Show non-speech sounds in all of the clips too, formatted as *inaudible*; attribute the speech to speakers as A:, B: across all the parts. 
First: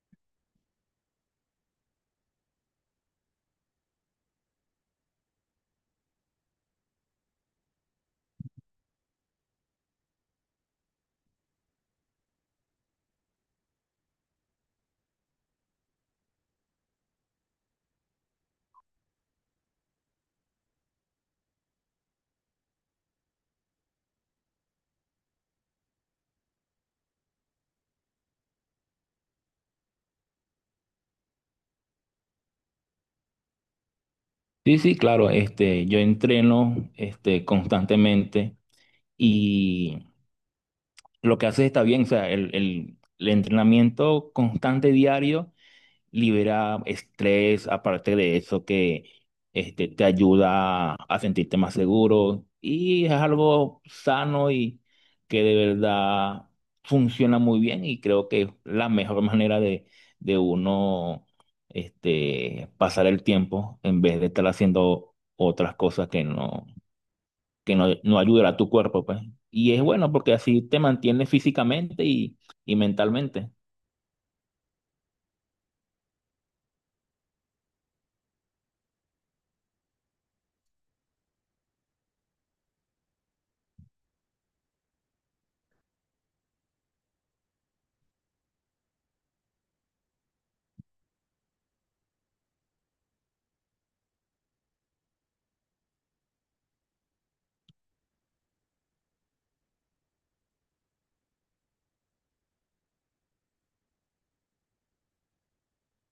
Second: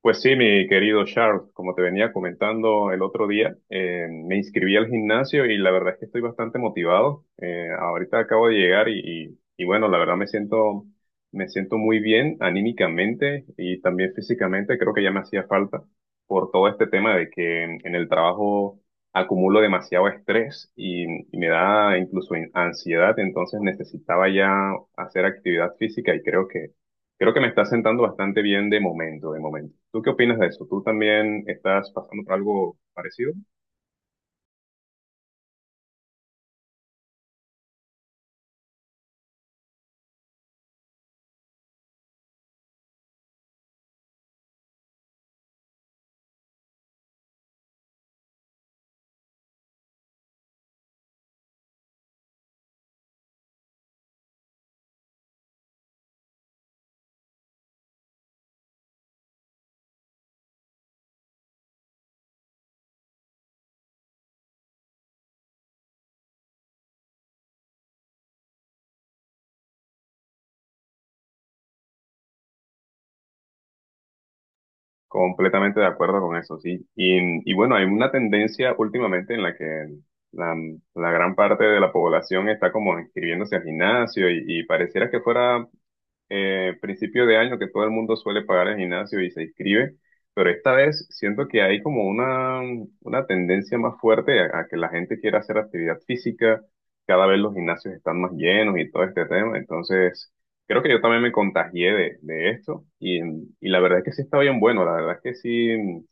A: Pues sí, mi querido Charles, como te venía comentando el otro día, me inscribí al gimnasio y la verdad es que estoy bastante motivado. Ahorita acabo de llegar y bueno, la verdad me siento muy bien anímicamente y también físicamente. Creo que ya me hacía falta por todo este tema de que en el trabajo acumulo demasiado estrés y me da incluso ansiedad. Entonces necesitaba ya hacer actividad física y creo que me está sentando bastante bien de momento, de momento. ¿Tú qué opinas de eso? ¿Tú también estás pasando por algo parecido?
B: Sí, sí, claro, yo entreno constantemente y lo que haces está bien, o sea, el entrenamiento constante diario libera estrés, aparte de eso que te ayuda a sentirte más seguro y es algo sano y que de verdad funciona muy bien y creo que es la mejor manera de uno pasar el tiempo en vez de estar haciendo otras cosas que no ayudan a tu cuerpo, pues. Y es bueno porque así te mantienes físicamente y mentalmente.
A: Completamente de acuerdo con eso, sí. Y bueno, hay una tendencia últimamente en la que la, la gran parte de la población está como inscribiéndose al gimnasio y pareciera que fuera principio de año que todo el mundo suele pagar el gimnasio y se inscribe, pero esta vez siento que hay como una tendencia más fuerte a que la gente quiera hacer actividad física, cada vez los gimnasios están más llenos y todo este tema, entonces creo que yo también me contagié de esto y la verdad es que sí está bien bueno, la verdad es que sí,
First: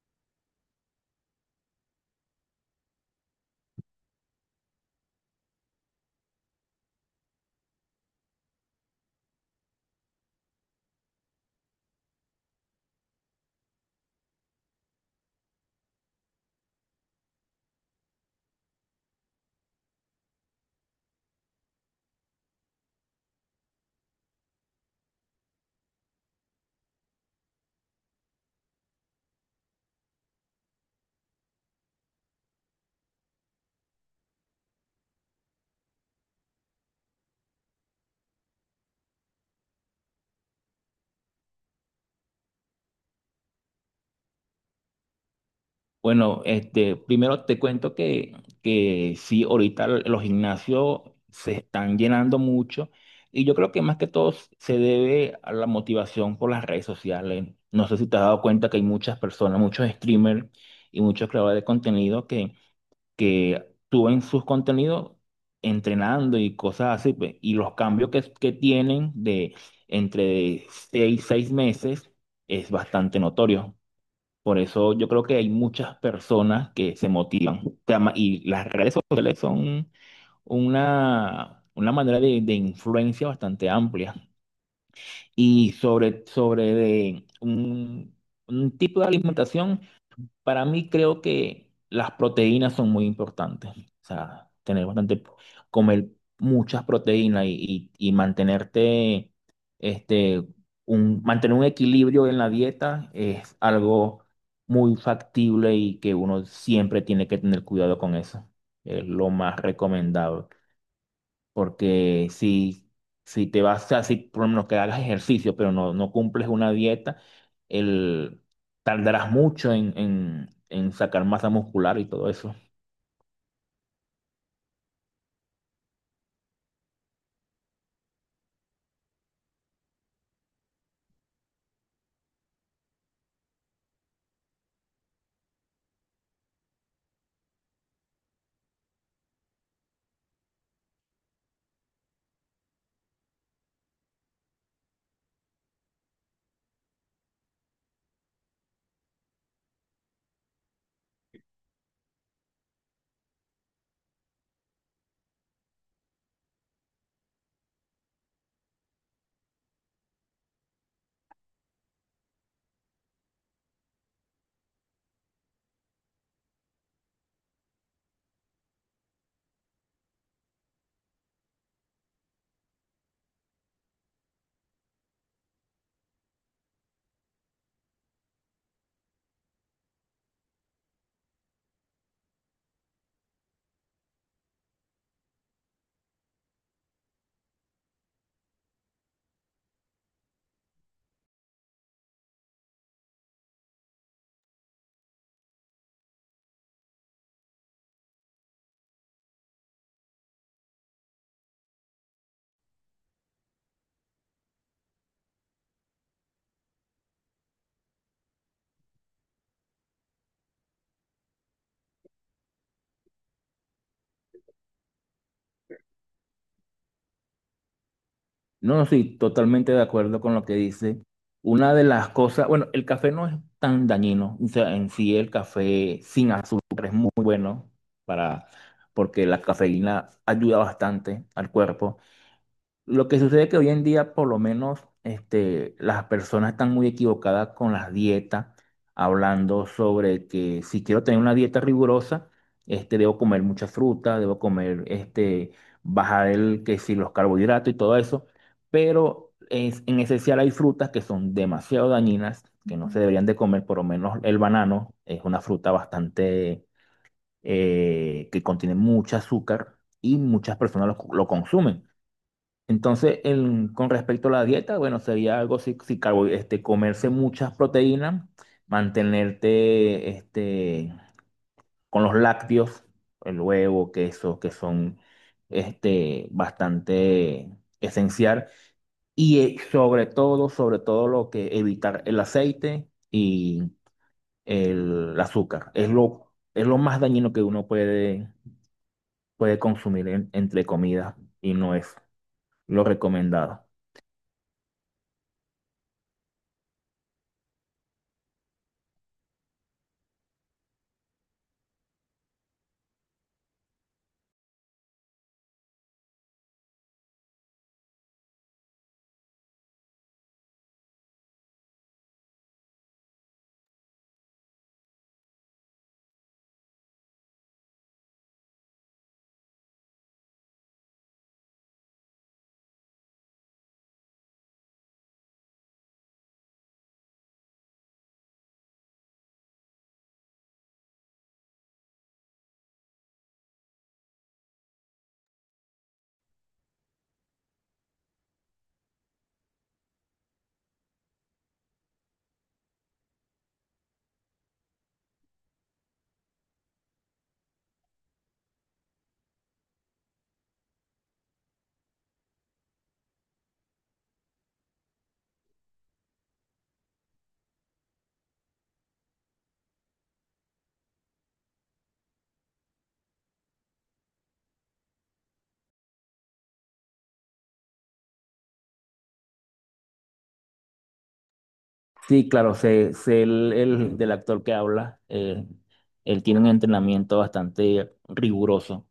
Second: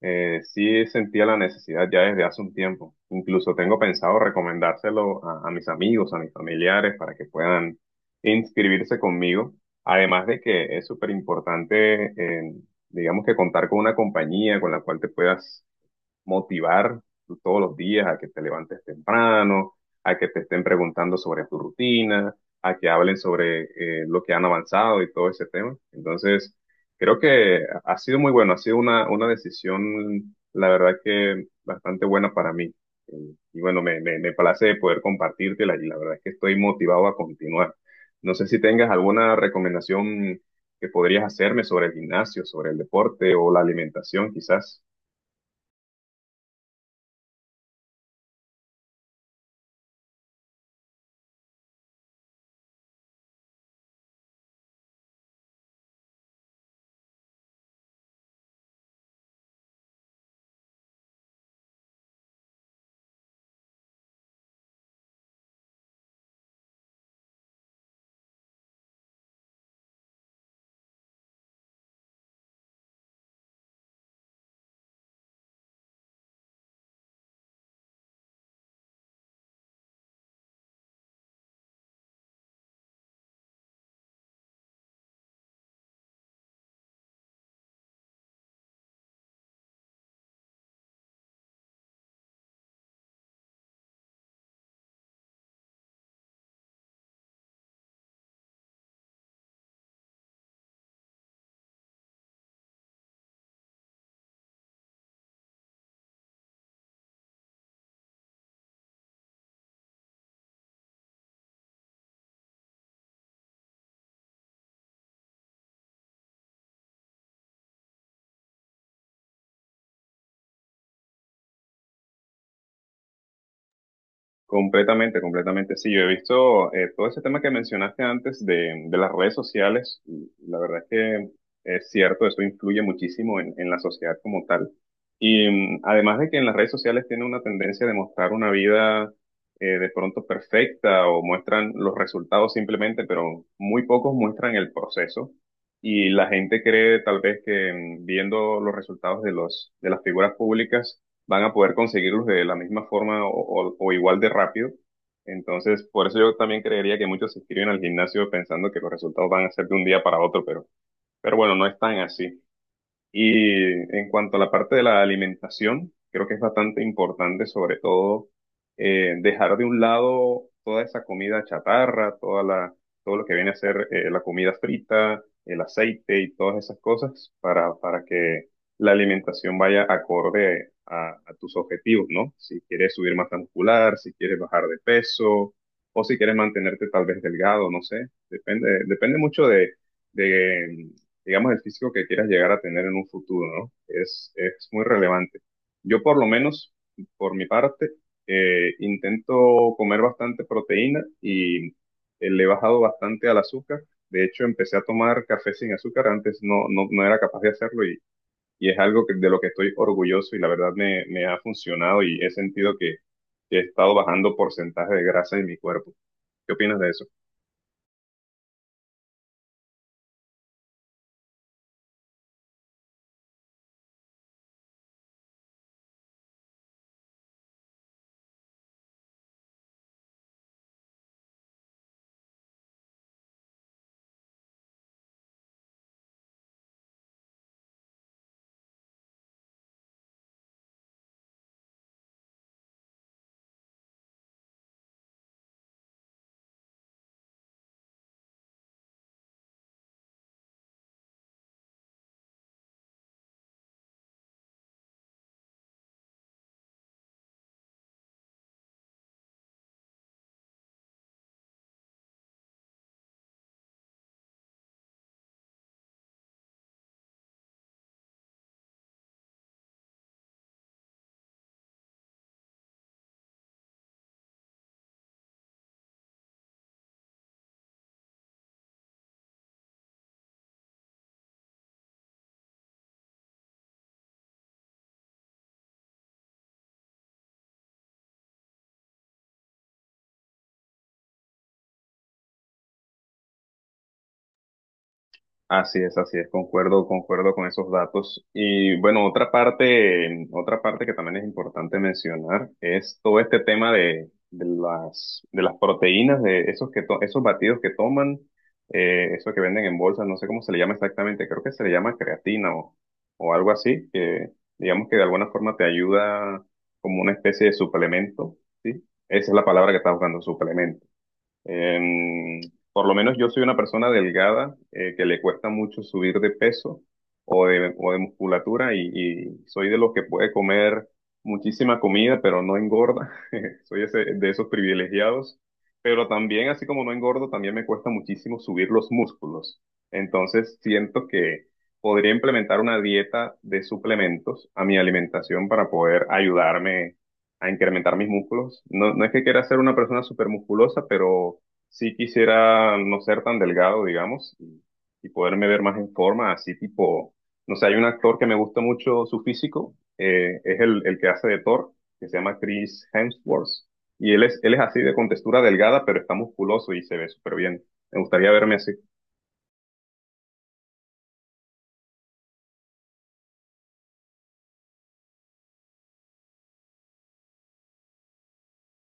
A: sí sentía la necesidad ya desde hace un tiempo. Incluso tengo pensado recomendárselo a mis amigos, a mis familiares, para que puedan inscribirse conmigo. Además de que es súper importante, digamos que contar con una compañía con la cual te puedas motivar tú todos los días a que te levantes temprano, a que te estén preguntando sobre tu rutina, a que hablen sobre lo que han avanzado y todo ese tema. Entonces, creo que ha sido muy bueno, ha sido una decisión, la verdad que bastante buena para mí. Y bueno, me place poder compartírtela y la verdad es que estoy motivado a continuar. No sé si tengas alguna recomendación que podrías hacerme sobre el gimnasio, sobre el deporte o la alimentación, quizás.
B: Bueno, primero te cuento que sí, ahorita los gimnasios se están llenando mucho y yo creo que más que todo se debe a la motivación por las redes sociales. No sé si te has dado cuenta que hay muchas personas, muchos streamers y muchos creadores de contenido que suben sus contenidos entrenando y cosas así, pues, y los cambios que tienen de entre seis meses es bastante notorio. Por eso yo creo que hay muchas personas que se motivan. O sea, y las redes sociales son una manera de influencia bastante amplia. Y sobre de un tipo de alimentación. Para mí creo que las proteínas son muy importantes. O sea, tener bastante, comer muchas proteínas y mantenerte, este, mantener un equilibrio en la dieta es algo muy factible y que uno siempre tiene que tener cuidado con eso. Es lo más recomendable. Porque si, si te vas así, por lo menos que hagas ejercicio, pero no, no cumples una dieta, el, tardarás mucho en, en sacar masa muscular y todo eso.
A: Completamente, completamente. Sí, yo he visto todo ese tema que mencionaste antes de las redes sociales. La verdad es que es cierto, eso influye muchísimo en la sociedad como tal. Y además de que en las redes sociales tiene una tendencia de mostrar una vida de pronto perfecta o muestran los resultados simplemente, pero muy pocos muestran el proceso. Y la gente cree tal vez que viendo los resultados de los, de las figuras públicas, van a poder conseguirlos de la misma forma o, o igual de rápido. Entonces, por eso yo también creería que muchos se inscriben al gimnasio pensando que los resultados van a ser de un día para otro, pero bueno, no es tan así. Y en cuanto a la parte de la alimentación, creo que es bastante importante, sobre todo, dejar de un lado toda esa comida chatarra, toda la, todo lo que viene a ser la comida frita, el aceite y todas esas cosas para que la alimentación vaya acorde a tus objetivos, ¿no? Si quieres subir masa muscular, si quieres bajar de peso o si quieres mantenerte tal vez delgado, no sé. Depende, depende mucho de digamos, el físico que quieras llegar a tener en un futuro, ¿no? Es muy relevante. Yo por lo menos, por mi parte, intento comer bastante proteína y le he bajado bastante al azúcar. De hecho, empecé a tomar café sin azúcar, antes no era capaz de hacerlo y es algo que- de lo que estoy orgulloso y la verdad me ha funcionado y he sentido que he estado bajando porcentaje de grasa en mi cuerpo. ¿Qué opinas de eso?
B: No, sí, totalmente de acuerdo con lo que dice. Una de las cosas, bueno, el café no es tan dañino, o sea, en sí el café sin azúcar es muy bueno para, porque la cafeína ayuda bastante al cuerpo. Lo que sucede es que hoy en día, por lo menos, las personas están muy equivocadas con las dietas, hablando sobre que si quiero tener una dieta rigurosa, debo comer mucha fruta, debo comer, bajar el, que si los carbohidratos y todo eso, pero en esencial hay frutas que son demasiado dañinas, que no se ujú deberían de comer, por lo menos el banano es una fruta bastante, que contiene mucho azúcar y muchas personas lo consumen. Entonces, con respecto a la dieta, bueno, sería algo si, si comerse muchas proteínas, mantenerte con los lácteos, el huevo, queso, que son bastante esencial. Y sobre todo lo que evitar el aceite y el azúcar. Es lo más dañino que uno puede, puede consumir entre comidas y no es lo recomendado.
A: Así es, concuerdo, concuerdo con esos datos. Y bueno, otra parte que también es importante mencionar es todo este tema de las proteínas, de esos que to- esos batidos que toman, eso que venden en bolsas, no sé cómo se le llama exactamente, creo que se le llama creatina o algo así, que digamos que de alguna forma te ayuda como una especie de suplemento, ¿sí? Esa es la palabra que estás buscando, suplemento. Em, por lo menos yo soy una persona delgada que le cuesta mucho subir de peso o de musculatura y soy de los que puede comer muchísima comida pero no engorda. *laughs* Soy ese- de esos privilegiados. Pero también, así como no engordo, también me cuesta muchísimo subir los músculos. Entonces siento que podría implementar una dieta de suplementos a mi alimentación para poder ayudarme a incrementar mis músculos. No, no es que quiera ser una persona súper musculosa, pero sí quisiera no ser tan delgado, digamos, y poderme ver más en forma, así tipo, no sé, hay un actor que me gusta mucho su físico, es el que hace de Thor, que se llama Chris Hemsworth, y él es así de contextura delgada, pero está musculoso y se ve súper bien. Me gustaría verme así.
B: Sí, claro, sé, sé el del actor que habla. Él tiene un entrenamiento bastante riguroso.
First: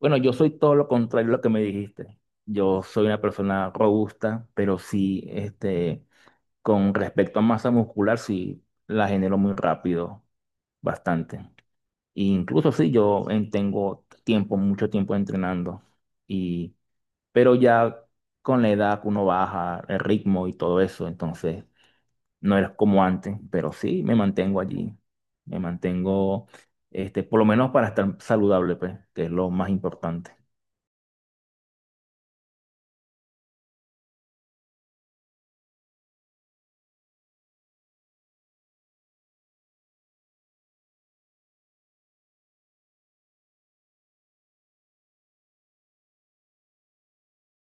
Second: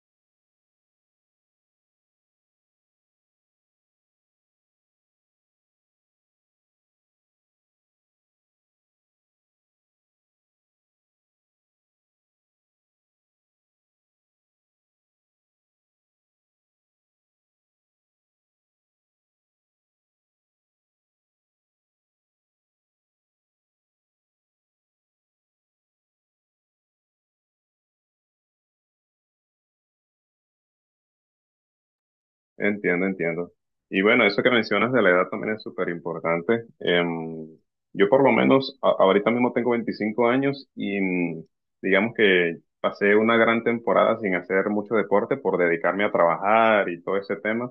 B: Bueno, yo soy todo lo contrario a lo que me dijiste. Yo soy una persona robusta, pero sí, con respecto a masa muscular, sí la genero muy rápido, bastante. E incluso sí, yo tengo tiempo, mucho tiempo entrenando. Y, pero ya con la edad uno baja el ritmo y todo eso, entonces. No eres como antes, pero sí me mantengo allí. Me mantengo, por lo menos para estar saludable, pues, que es lo más importante.
A: Entiendo, entiendo. Y bueno, eso que mencionas de la edad también es súper importante. Em, yo por lo menos a- ahorita mismo tengo 25 años y digamos que pasé una gran temporada sin hacer mucho deporte por dedicarme a trabajar y todo ese tema.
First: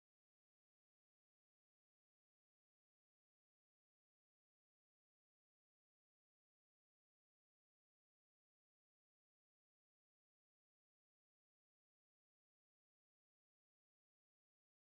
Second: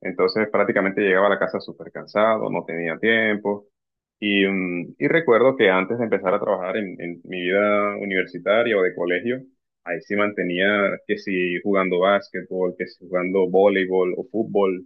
A: Entonces prácticamente llegaba a la casa súper cansado, no tenía tiempo. Y, y recuerdo que antes de empezar a trabajar en mi vida universitaria o de colegio, ahí sí mantenía que si jugando básquetbol, que si jugando voleibol o fútbol,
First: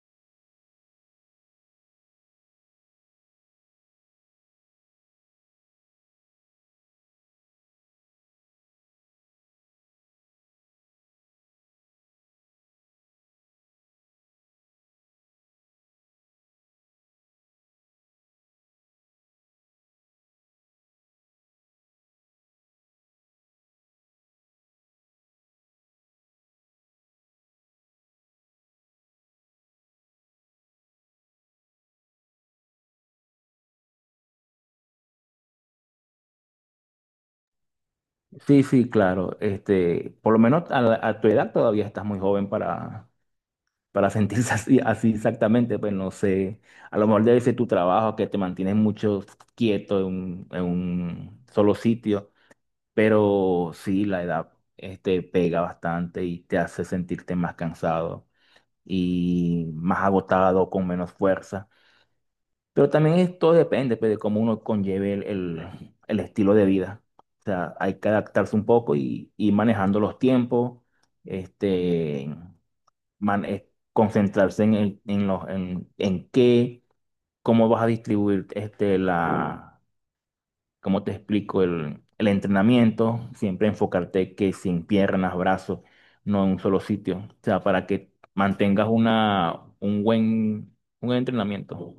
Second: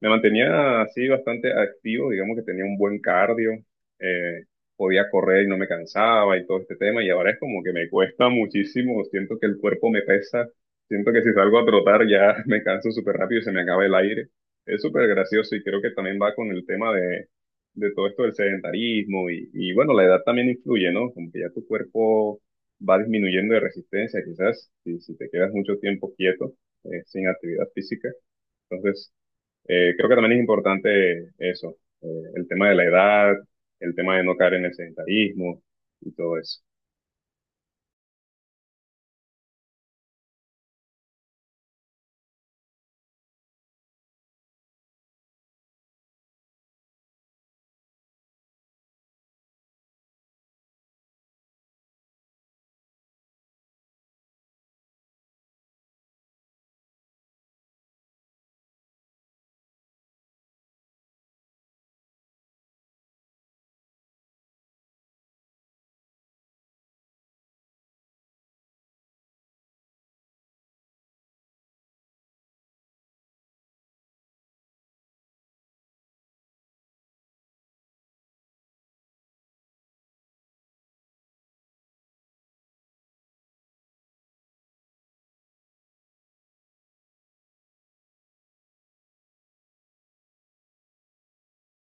A: me mantenía así bastante activo, digamos que tenía un buen cardio, eh, podía correr y no me cansaba y todo este tema, y ahora es como que me cuesta *laughs* muchísimo, siento que el cuerpo me pesa, siento que si salgo a trotar ya *laughs* me canso súper rápido y se me acaba el aire. Es súper gracioso y creo que también va con el tema de todo esto del sedentarismo y bueno, la edad también influye, ¿no? Como que ya tu cuerpo va disminuyendo de resistencia, quizás si, si te quedas mucho tiempo quieto, sin actividad física. Entonces, creo que también es importante eso, el tema de la edad, el tema de no caer en el sedentarismo y todo eso.
B: Sí, sí, claro. Por lo menos a tu edad todavía estás muy joven para *laughs* sentirse así, así exactamente. Pues no sé, a lo mejor debe ser tu trabajo que te mantienes mucho quieto en un solo sitio, pero sí, la edad, pega bastante y te hace sentirte más cansado y más agotado, con menos fuerza. Pero también esto depende pues, de cómo uno conlleve el estilo de vida. O sea, hay que adaptarse un poco y ir manejando los tiempos, este, concentrarse en, el- en, los, en qué, cómo vas a distribuir cómo te explico, el entrenamiento, siempre enfocarte que sin piernas, brazos, no en un solo sitio, o sea, para que mantengas una, un buen entrenamiento.